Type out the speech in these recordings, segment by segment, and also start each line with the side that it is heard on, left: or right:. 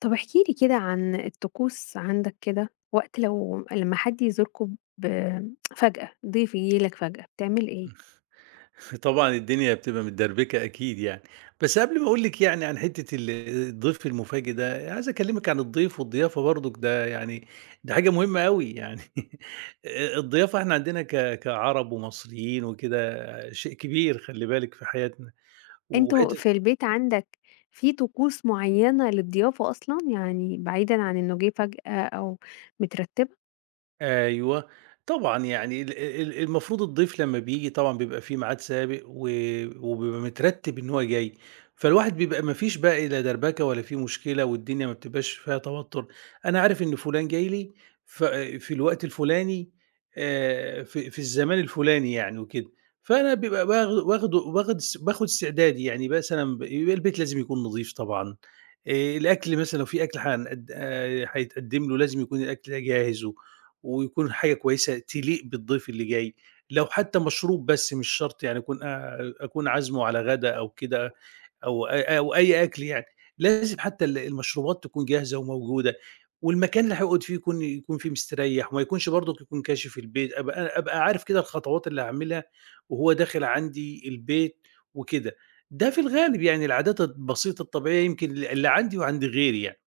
left: طب احكِ لي كده عن الطقوس عندك كده، وقت لمّا حد يزوركم فجأة، ضيف ييجي لك فجأة، بتعمل إيه؟
right: طبعًا الدنيا بتبقى متدربكة أكيد يعني، بس قبل ما أقول لِك يعني عن حتّة الضيف المفاجئ ده، عايز أكلمِك عن الضيف والضيافة برضك ده يعني ده حاجة مهمة أوي يعني. الضيافة إحنا عندنا كعرب ومصريين وكده شيء كبير خلّي بالِك في حياتنا،
left: أنتم
right: وحتّة.
left: في البيت عندك في طقوس معيّنة للضيافة أصلًا، يعني بعيدًا عن إنه جِه فجأة أو مترتبة؟
right: أيوه، طبعًا يعني ال ال المفروض الضيف لمّا بييجي طبعًا بيبقى في ميعاد سابق وبيبقى مترتِّب إن هو جاي، فالواحد بيبقى ما فيش بقى لا دربكة ولا في مشكلة والدنيا ما بتبقاش فيها توتُّر، أنا عارف إن فُلان جاي لي ف في الوقت الفُلاني، في الزمان الفُلاني يعني وكده، فأنا بيبقى باخ واخده واخد اس باخد استعدادي، يعني مثلًا يبقى البيت لازم يكون نضيف طبعًا. الأكل مثلًا لو في أكل هنقد هيتقدّم له لازم يكون الأكل ده جاهز ويكون حاجة كويسة تليق بالضيف اللي جاي، لو حتى مشروب بس مش شرط يعني أكون عازمه على غدا أو كده أو أي أكل يعني، لازم حتى المشروبات تكون جاهزة وموجودة، والمكان اللي هيقعد فيه يكون فيه مستريح وما يكونش برضك يكون كاشف البيت، أبقى عارف كده الخطوات اللي هاعملها وهو داخل عندي البيت وكده، ده في الغالب يعني العادات البسيطة الطبيعية يمكن اللي عندي وعند غيري يعني،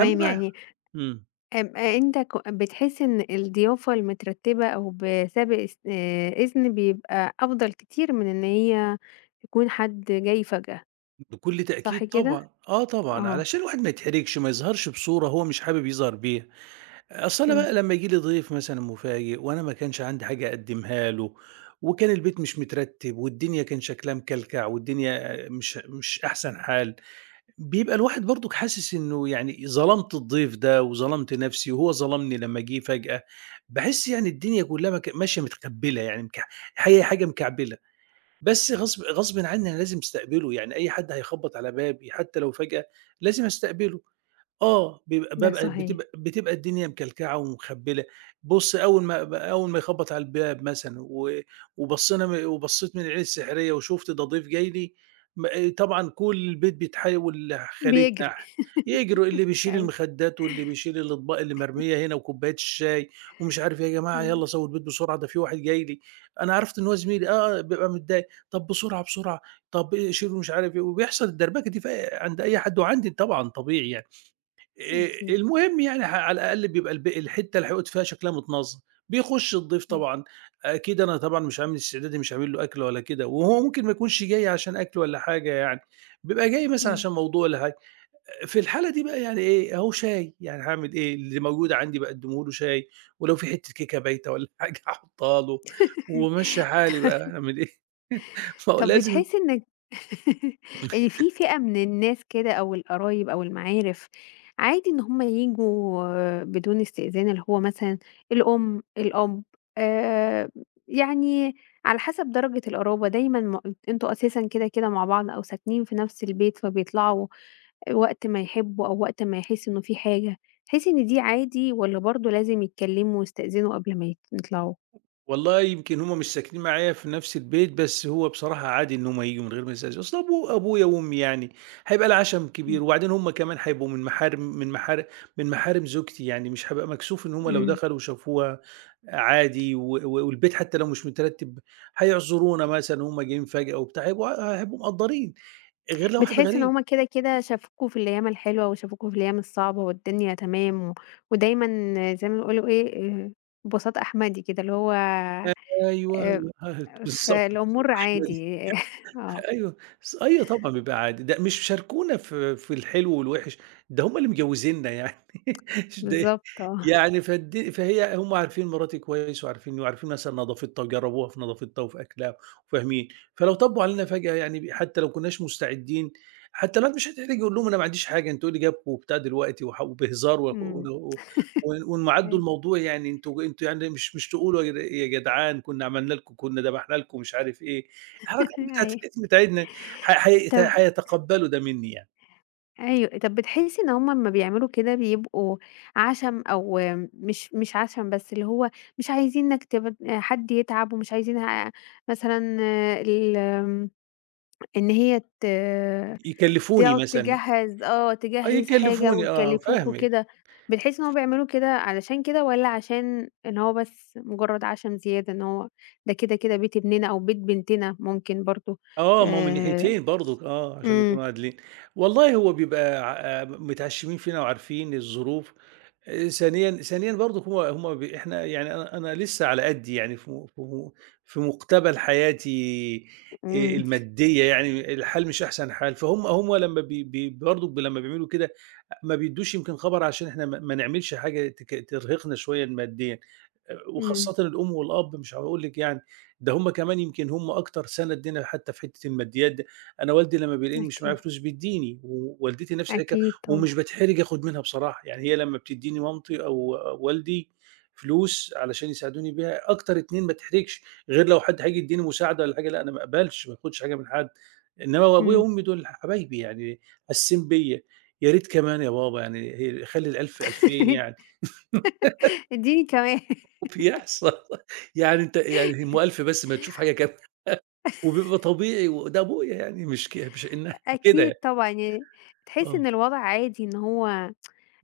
right: أما بقى،
left: يعني
right: إمم.
left: أنت بتحس إن الضيافة المترتبة أو بسابق إس إذن بيبقى أفضل كتير من إن هي تكون حد جاي فجأة،
right: بكل
left: صح
right: تأكيد
left: كده؟
right: طبعًا، آه طبعًا،
left: آه،
right: علشان الواحد ما يتحرجش، ما يظهرش بصورة هو مش حابب يظهر بيها، أصل أنا
left: إمم،
right: بقى لمّا ييجي لي ضيف مثلًا مفاجئ وأنا ما كانش عندي حاجة أقدّمها له، وكان البيت مش مترتب، والدنيا كان شكلها مكلكع، والدنيا مش أحسن حال، بيبقى الواحد برضك حاسس إنه يعني ظلمت الضيف ده، وظلمت نفسي، وهو ظلمني لمّا جه فجأة، باحس يعني الدنيا كلها ماشية متقبّلة يعني هي حاجة مكعبلة. بس غصبٍ عني أنا لازم أستقبله، يعني أي حد هيخبّط على بابي حتى لو فجأة لازم أستقبله. آه، بيبقى
left: ده
right: بابقى
left: صحيح،
right: بتبقى بتبقى الدنيا مكلكعة ومخبّلة. بُص أول ما يخبّط على الباب مثلًا و وبصّينا م وبصّيت من العين السحرية وشُفت ده ضيف جاي لي، آه، طبعًا كل البيت بيتحاول
left: بيجري.
right: لخالتنا يجروا، اللي بيشيل
left: أيوه،
right: المخدات واللي بيشيل الأطباق اللي مرمية هنا وكوبايات الشاي ومش عارف إيه، "يا جماعة
left: آه،
right: يالّا سوّوا البيت بسرعة ده في واحد جاي لي." أنا عرفت إن هو زميلي، آه، آه، بيبقى متضايق، "طب بسرعة، بسرعة، طب إيه، شيلوا مش عارف إيه." وبيحصل الدربكة دي في عند أي حد وعندي طبعًا طبيعي يعني.
left: أكيد،
right: المهم يعني على الأقل بيبقى الحتّة اللي هيقعد فيها شكلها متنظم، بيخُش الضيف
left: إمم،
right: طبعًا، أكيد أنا طبعًا مش عامل استعدادي، مش عامل له أكل ولا كده، وهو ممكن ما يكونش جاي عشان أكل والّا حاجة يعني، بيبقى جاي مثلًا
left: إمم.
right: عشان موضوع والّا حاجة. في الحالة دي بقى يعني إيه، أهو شاي، يعني هاعمل إيه، اللي موجود عندي باقدّمه له شاي، ولو في حتّة كيكة بايتة والّا حاجة هاحطّها له، وماشية حالي بقى، هاعمل إيه، ما هو
left: طب
right: لازم.
left: بتحسّي إنِّك إن في فئة من الناس كده أو القرايب أو المعارف عادي إن هم ييجوا بدون استئذان، اللي هو مثلًا الأم، الأب، آآ، يعني على حسب درجة القرابة دايمًا أنتم أساسًا كده، كده مع بعض أو ساكنين في نفس البيت، فبيطلعوا وقت ما يحبّوا أو وقت ما يحسّوا إنه في حاجة، تحسّي إن دي عادي والّا برضه لازم يتكلّموا ويستأذنوا قبل ما يطلعوا؟
right: والله يمكن هم مش ساكنين معايا في نفس البيت، بس هو بصراحة عادي إن هم ييجوا من غير ما يستأذنوا، أصل أبويا وأمي يعني، هيبقى العشم
left: إمم.
right: كبير، وبعدين هم كمان هيبقوا من محارم، من محارم زوجتي، يعني مش هابقى مكسوف إن هم لو
left: إمم.
right: دخلوا وشافوها، عادي، و و والبيت حتى لو مش مترتب هيعذرونا مثلًا، وهم جايين فجأة وبتاع، هيبقوا مقدّرين، غير لو واحد
left: بتحسّي إن
right: غريب.
left: هُم كده، كده شافوكوا في الأيام الحلوة وشافوكوا في الأيام الصعبة والدنيا تمام و ودايمًا زي ما بيقولوا إيه، آآ بساط أحمدي كده، اللي هو
right: أيوه،
left: آآ
right: الله،
left: في
right: بالضبط،
left: الأمور
right: بالضبط.
left: عادي آه،
right: أيوه، أيوه طبعًا بيبقى عادي، ده مش شاركونا في الحلو والوِحِش، ده هُم اللي مجوّزيننا يعني، مش ده
left: بالضبط آه.
right: يعني فهي هم عارفين مراتي كويس وعارفينّي وعارفين مثلًا نضافتها وجرّبوها في نضافتها وفي أكلها وفاهمين، فلو طبّوا علينا فجأة يعني حتى لو كناش مستعدين، حتى لو مش هتحرجي قُل لهم أنا ما عنديش حاجة، أنتم إيه اللي جابكم وبتاع دلوقتي، وبهزار، و
left: إمم.
right: و وإنّهم عدّوا
left: أيوه.
right: الموضوع يعني أنتم يعني مش تقولوا، يا جد يا جدعان كُنّا عملنا لكم، كُنّا ذبحنا لكم، مش عارف إيه، الحركات بتاعة
left: أيوه.
right: الاسم بتاعتنا، ح حي
left: طب
right: هيتقبّلوا ده منّي يعني،
left: أيوه. طب بتحسّي إن هُم أمّا بيعملوا كده بيبقوا عَشَم أو مش عَشَم بس، اللي هو مش عايزينك حد يتعب ومش عايزين مثلًا ال إن هي
right: يكلّفوني
left: تقعد
right: مثلًا،
left: تجهّز آه،
right: آه،
left: تجهّز حاجة
right: يكلّفوني، آه،
left: ويكلّفوك
right: فاهمِك.
left: وكده، بتحس إن هُم بيعملوا كده علشان كده والّا عشان إن هو بس مجرّد عشم زيادة إن هو ده كده، كده بيت ابننا أو بيت بنتنا ممكن برضه
right: آه، ما هو من
left: آآ
right: ناحيتين برضك، آه، عشان
left: إمم،
right: نكون عادلين. والله هو بيبقى ع آه، متعشمين فينا وعارفين الظروف، ثانيًا برضه هو هم ب إحنا يعني أنا لسه على قدّي، يعني في مقتبل حياتي،
left: إمم،
right: المادية يعني الحال مش أحسن حال، هم لمّا بي بي برضه ب لمّا بيعملوا كده ما بيدّوش يمكن خبر عشان إحنا ما نعملش حاجة ترهقنا شوية ماديًا،
left: إمم،
right: وخاصةً الأم والأب مش هاقول لِك يعني، ده هم كمان يمكن هم أكتر سَنَد لينا حتى في حتّة الماديات ده، أنا والدي لمّا بيلاقيني مش معايا
left: أكيد،
right: فلوس بيدّيني، ووالدتي نفس الحكا،
left: أكيد
right: ومش
left: طبعًا،
right: باتحرج آخُد منها بصراحة، يعني هي لمّا بتدّيني مامتي أو والدي فلوس علشان يساعدوني بيها، أكتر 2 ما اتحرجش، غير لو حد هييجي يدّيني مساعدة والّا حاجة، لأ أنا ما اقبلش، ما آخُدش حاجة من حد، إنّما هو أبويا
left: إمم
right: وأمي دول حبايبي يعني، حاسين بيّا، يا ريت كمان يا بابا يعني هي خلّي ال1000 2000 يعني.
left: ادّيني كمان
right: وبيحصل يعني، أنت يعني هم 1000 بس، ما تشوف حاجة كمان، وبيبقى طبيعي، وده أبويا يعني مش إنّها كده
left: أكيد
right: يعني،
left: طبعًا، يعني تحس
right: آه،
left: إن الوضع عادي إن هو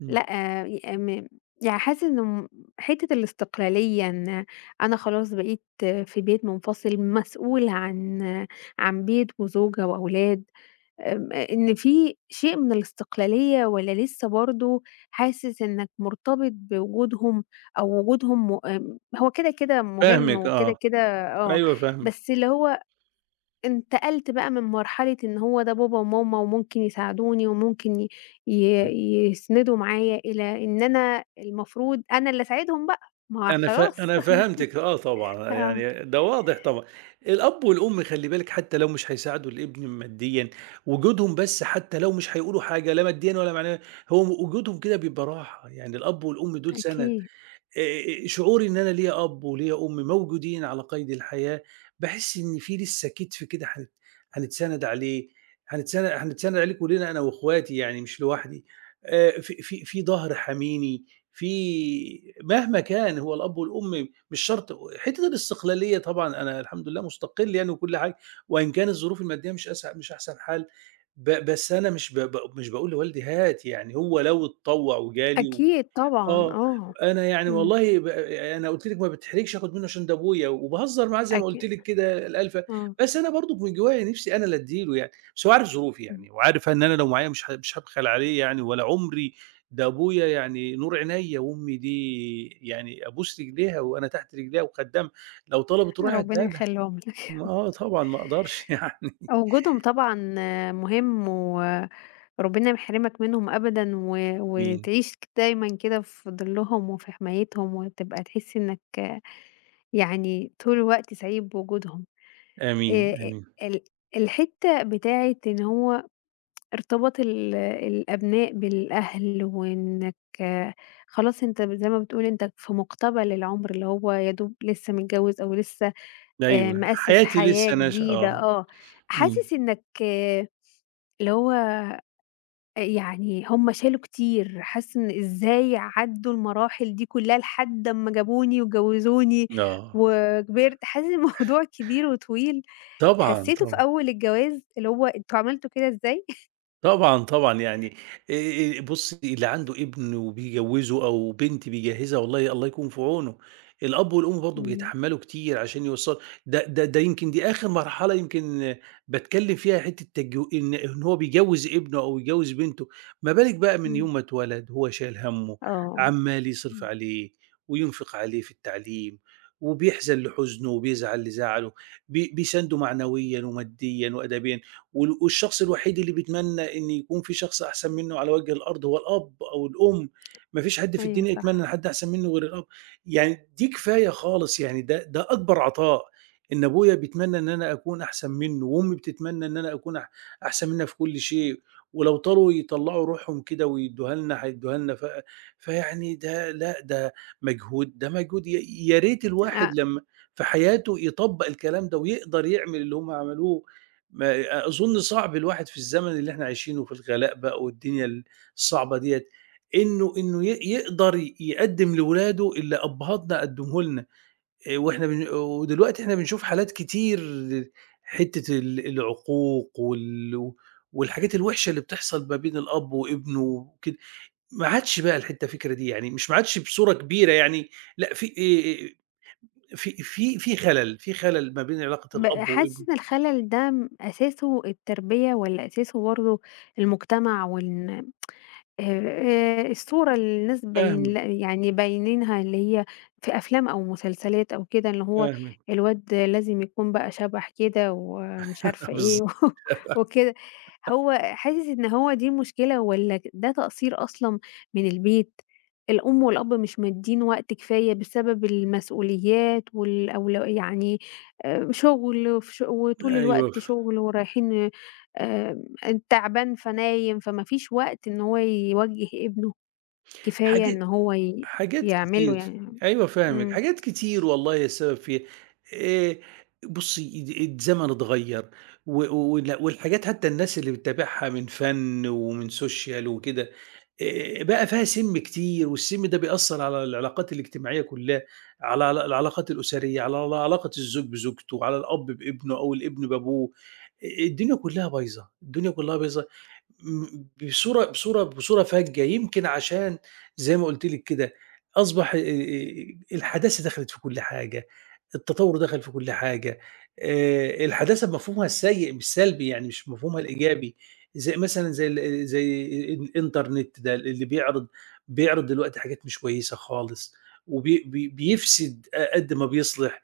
right: إمم،
left: لأ، ي م يعني حاسة إنه حتة الاستقلالية إن أنا خلاص بقيت في بيت منفصل، مسؤولة عن بيت وزوجة وأولاد، آمم، إن في شيء من الاستقلالية والّا لسه برضه حاسس إنك مرتبط بوجودهم أو وجودهم م آمم، هو كده، كده مهم
right: فاهمِك،
left: وكده،
right: آه،
left: كده آه،
right: أيوه فاهمِك.
left: بس اللي هو انتقلت بقى من مرحلة إن هو ده بابا وماما وممكن يساعدوني وممكن ي ي يسندوا معايا، إلى إن أنا المفروض أنا اللي أساعدهم بقى، ما هو
right: أنا ف
left: خلاص
right: أنا فهمتِك، آه طبعًا،
left: آه،
right: يعني ده واضح طبعًا. الأب والأم خلّي بالِك حتى لو مش هيساعدوا الابن ماديًا، وجودهم بس، حتى لو مش هيقولوا حاجة لا ماديًا ولا معنويًا، هو وجودهم كده بيبقى راحة، يعني الأب والأم دول سَند.
left: أكيد،
right: شعوري إن أنا ليّا أب وليّا أم موجودين على قيد الحياة، باحس إن في لسه كتف كده هنتسند عليه، هنتسند عليه كلّنا أنا وأخواتي يعني مش لوحدي، في ضهر حاميني، في مهما كان هو الأب والأم، مش شرط حتّة الاستقلالية طبعًا، أنا الحمد لله مستقل يعني وكل حاجة، وإن كان الظروف المادية مش أحسن حال، بس أنا مش ب ب مش باقول لوالدي هات، يعني هو لو اتطوّع وجالي،
left: أكيد طبعًا
right: آه،
left: آه،
right: أنا يعني
left: إمم،
right: والله أنا قُلت لِك ما باتحرجش آخُد منّه عشان ده أبويا، وباهزّر معاه زي ما قُلت
left: أكي
right: لِك كده الألفة،
left: آه،
right: بس أنا برضه من جوايا نِفْسي أنا اللي أدّي له يعني، بس هو عارف ظروفي
left: إمم،
right: يعني وعارف إن أنا لو معايا مش هابخل عليه يعني ولا عُمري، ده أبويا يعني نور عينيّا، وأمي دي يعني أبوس رجليها وأنا تحت رجليها وخدّامها، لو طلبِت روحي
left: ربنا
right: هادّيها لها،
left: يخلّيهم لك يا
right: ما
left: رب.
right: آه طبعًا ما أقدرش يعني.
left: وجودهم طبعًا آه، مهم وربنا يحرمك منهم أبدًا و
right: آمين،
left: وتعيش دايمًا كده في ضِلّهم وفي حمايتهم وتبقى تحس إنك يعني طول الوقت سعيد بوجودهم.
right: آمين، آمين.
left: أ ال الحتّة بتاعة إن هو ارتباط الأبناء بالأهل وإنّك آه، خلاص أنت زي ما بتقول أنت في مُقتبل العُمر، اللي هو يا دوب لسّه متجوّز أو لسّه
right: أيوه،
left: مأسِّس
right: حياتي
left: حياة
right: لسه نشأة،
left: جديدة
right: آه،
left: آه.
right: إمم،
left: حاسس إنّك آه، اللي هو يعني هم شالوا كتير، حاسة إن إزاي عدّوا المراحل دي كلّها لحد أمّا جابوني وجوّزوني
right: آه،
left: وكبرت، حاسة إن الموضوع كبير وطويل،
right: طبعًا،
left: حسّيته في
right: طبعًا.
left: أول الجواز اللي هو أنتم عملتوا كده إزاي؟
right: طبعًا، طبعًا، يعني، بُصّي اللي عنده ابن وبيجوّزه أو بنت بيجهّزها، والله الله يكون في عونه، الأب والأم برضه
left: إمم،
right: بيتحمّلوا كتير عشان يوصّلوا، ده يمكن دي آخر مرحلة يمكن باتكلّم فيها، حتّة إن هو بيجوّز ابنه أو يجوّز بنته، ما بالِك بقى من
left: إمم.
right: يوم ما اتولد هو شايل هَمّه،
left: آه،
right: عمّال يصرف
left: إمم.
right: عليه وينفق عليه في التعليم، وبيحزن لحزنه وبيزعل لزعله، بيسانده معنويًا وماديًا وأدبيًا. والشخص الوحيد اللي بيتمنى إن يكون في شخص أحسن منّه على وجه الأرض هو الأب أو الأم، ما فيش حد في
left: أيوه
right: الدنيا يتمنى إن
left: صح.
right: حد أحسن منّه غير الأب، يعني دي كفاية خالص يعني، ده أكبر عطاء، إن أبويا بيتمنى إن أنا أكون أحسن منّه، وأمي بتتمنى إن أنا أكون أحسن منها في كل شيء، ولو طاروا يطلّعوا روحهم كده ويدّوها لنا هيدّوها لنا، فيعني ده لأ، ده مجهود، ده مجهود، يا ريت الواحد
left: أ
right: لمّا في حياته يطبّق الكلام ده ويقدر يعمل اللي هم عملوه، ما أظن صعب الواحد في الزمن اللي إحنا عايشينه في الغلاء بقى والدنيا الصعبة ديّة، إنه ي يقدر ي يقدّم لولاده اللي أبهاتنا قدّمه لنا، وإحنا بن ودلوقتي إحنا بنشوف حالات كتير، حتّة العقوق والحاجات الوحشة اللي بتحصل ما بين الأب وابنه وكده، ما عادش بقى الفكرة دي، يعني مش ما عادش بصورة كبيرة يعني، لأ في، في خلل، في خلل ما بين علاقة
left: ب
right: الأب
left: حاسة
right: وابنه.
left: إن الخلل ده أساسه التربية والّا أساسه برضه المجتمع وإن الصورة اللي الناس باين ل
right: فاهمِك،
left: يعني باينينها اللي هي في أفلام أو مسلسلات أو كده، اللي هو
right: فاهمِك،
left: الواد لازم يكون بقى شبح كده ومش عارفة
right: بالض
left: إيه و وكده، هو حاسس إن هو دي مشكلة والّا ده تقصير أصلًا من البيت، الأم والأب مش مادّين وقت كفاية بسبب المسؤوليات يعني شغل وطول
right: أيوه،
left: الوقت شغل ورايحين آآ تعبان فنايم، فما فيش وقت إن هو يوجّه ابنه، كفاية
right: حاجة
left: إن هو
right: حاجات
left: يعمل له
right: كتير،
left: يعني
right: أيوه فاهمِك،
left: إمم،
right: حاجات كتير والله السبب فيها، آآ بُصّي الزمن اتغيّر، و وال والحاجات حتى الناس اللي بتتابعها من فن ومن social وكده، بقى فيها سِم كتير، والسِم ده بيأثّر على العلاقات الاجتماعية كلّها، على العلاقات الأسرية، على علاقة الزوج بزوجته، على الأب بابنه أو الابن بأبوه، الدنيا كلّها بايظة، الدنيا كلّها بايظة، بصورة فَجّة، يمكن عشان زي ما قُلت لِك كده، أصبح الحداثة دخلت في كل حاجة، التطوّر دخل في كل حاجة، الحداثة بمفهومها السيء مش سلبي، يعني مش بمفهومها الإيجابي، زي مثلًا زي الإنترنت ده اللي بيعرض دلوقتي حاجات مش كويسة خالص، وبي بي بيفسد قد ما بيصلح.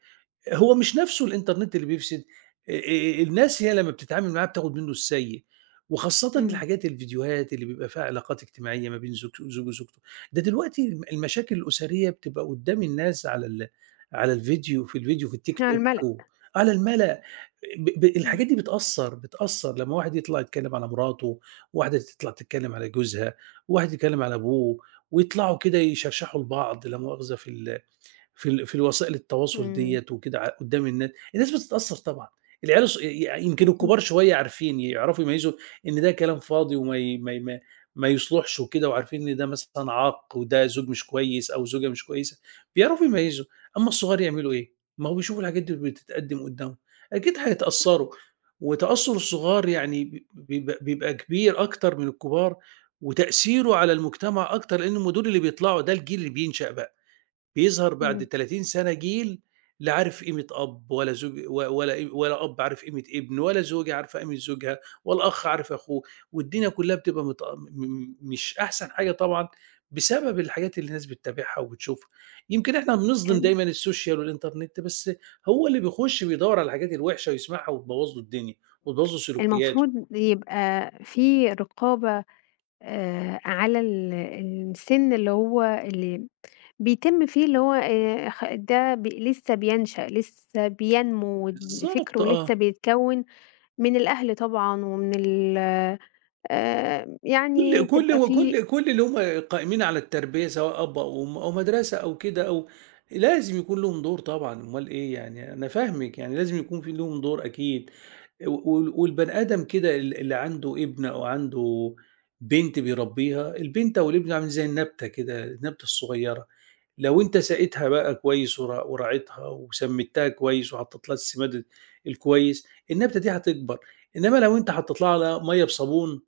right: هو مش نَفْسه الإنترنت اللي بيفسد، آآ الناس هي لمّا بتتعامل معاه بتاخُد منّه السيّء، وخاصةً
left: إمم،
right: الفيديوهات اللي بيبقى فيها علاقات اجتماعية ما بين زوج وزوجته، ده دلوقتي المشاكل الأسرية بتبقى قُدّام الناس على الفيديو، في الفيديو، في التيك
left: على
right: توك،
left: المَلأ،
right: و على المَلأ، ب ب
left: إمم،
right: الحاجات دي بتأثّر لمّا واحد يطلع يتكلّم على مراته، وواحدة تطلع تتكلّم على جوزها، وواحد يتكلّم على أبوه، ويطلعوا كده يشرشحوا لبعض لا مؤاخذة في الوسائل التواصل
left: إمم،
right: ديّة وكده، قدّام الناس، الناس بتتأثّر طبعًا، العيال الص ي يمكن
left: أكيد،
right: الكبار شوية عارفين، يعرفوا يميّزوا إن ده كلام فاضي وما ي ما ي ما ما يصلحش وكده، وعارفين إن ده مثلًا عاق، وده زوج مش كويس أو زوجة مش كويسة، بيعرفوا يميّزوا، أمّا الصغار يعملوا إيه؟ ما هو بيشوفوا الحاجات دي بتتقدّم قدّامهم، أكيد هيتأثّروا، وتأثُّر الصغار يعني ب بيبقى بيبقى كبير أكتر من الكبار، وتأثيره على المجتمع أكتر، لإن هم دول اللي بيطلعوا، ده الجيل اللي بينشأ بقى. بيظهر بعد
left: إمم،
right: 30 سنة جيل لا عارف قيمة أب ولا زوج، و ولا ولا أب عارف قيمة ابن، ولا زوجة عارفة قيمة زوجها، ولا أخ عارف أخوه، والدنيا كلّها بتبقى مش أحسن حاجة طبعًا، بسبب الحاجات اللي الناس بتتابعها وبتشوفها. يمكن إحنا بنظلم
left: كان
right: دايمًا السوشيال والإنترنت، بس هو اللي بيخش بيدوّر على الحاجات الوحشة ويسمعها وتبوّظ له الدنيا وتبوّظ له سلوكياته.
left: المفروض يبقى في رقابة على السِن اللي هو اللي بيتم فيه اللي هو خ ده لسه بينشأ، لسه بينمو
right: بالضبط
left: فكره
right: آه.
left: لسه بيتكوّن، من الأهل طبعًا ومن ال يعني
right: كل كل
left: تبقى في
right: وكل كل اللي هم قائمين على التربية سواء أب أو أم أو مدرسة أو كده، أو لازم يكون لهم دور طبعًا، أمّال إيه يعني، أنا فاهمِك يعني لازم يكون في لهم دور أكيد، و وال والبني آدم كده، اللي عنده ابن أو عنده بنت بيربيها، البنت أو الابن عامل زي النبتة كده، النبتة الصغيرة. لو أنت ساقيتها بقى كويس، وراعيتها وسمّيتها كويس وحطّيت لها السماد الكويس، النبتة دي هتكبر، إنّما لو أنت حطّيت لها على مَيّة بصابون،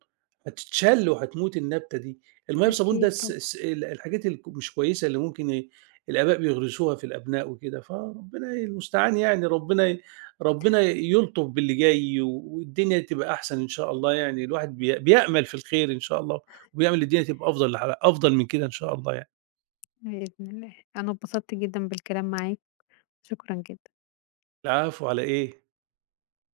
right: هتتشل وهتموت النبتة دي، المَيّة بصابون ده
left: أكيد
right: الس
left: طبعًا،
right: الس ال الحاجات مش كويسة اللي ممكن ي الآباء بيغرسوها في الأبناء وكده، فربنا المستعان، يعني ربنا يلطف باللي جاي، والدنيا تبقى أحسن إن شاء الله يعني، الواحد بيأمل في الخير إن شاء الله، وبيأمل الدنيا تبقى أفضل، أفضل من كده إن شاء الله يعني.
left: بإذن الله. أنا اتبسطت جدًا بالكلام معاك، شكرًا جدًا.
right: العفو على إيه؟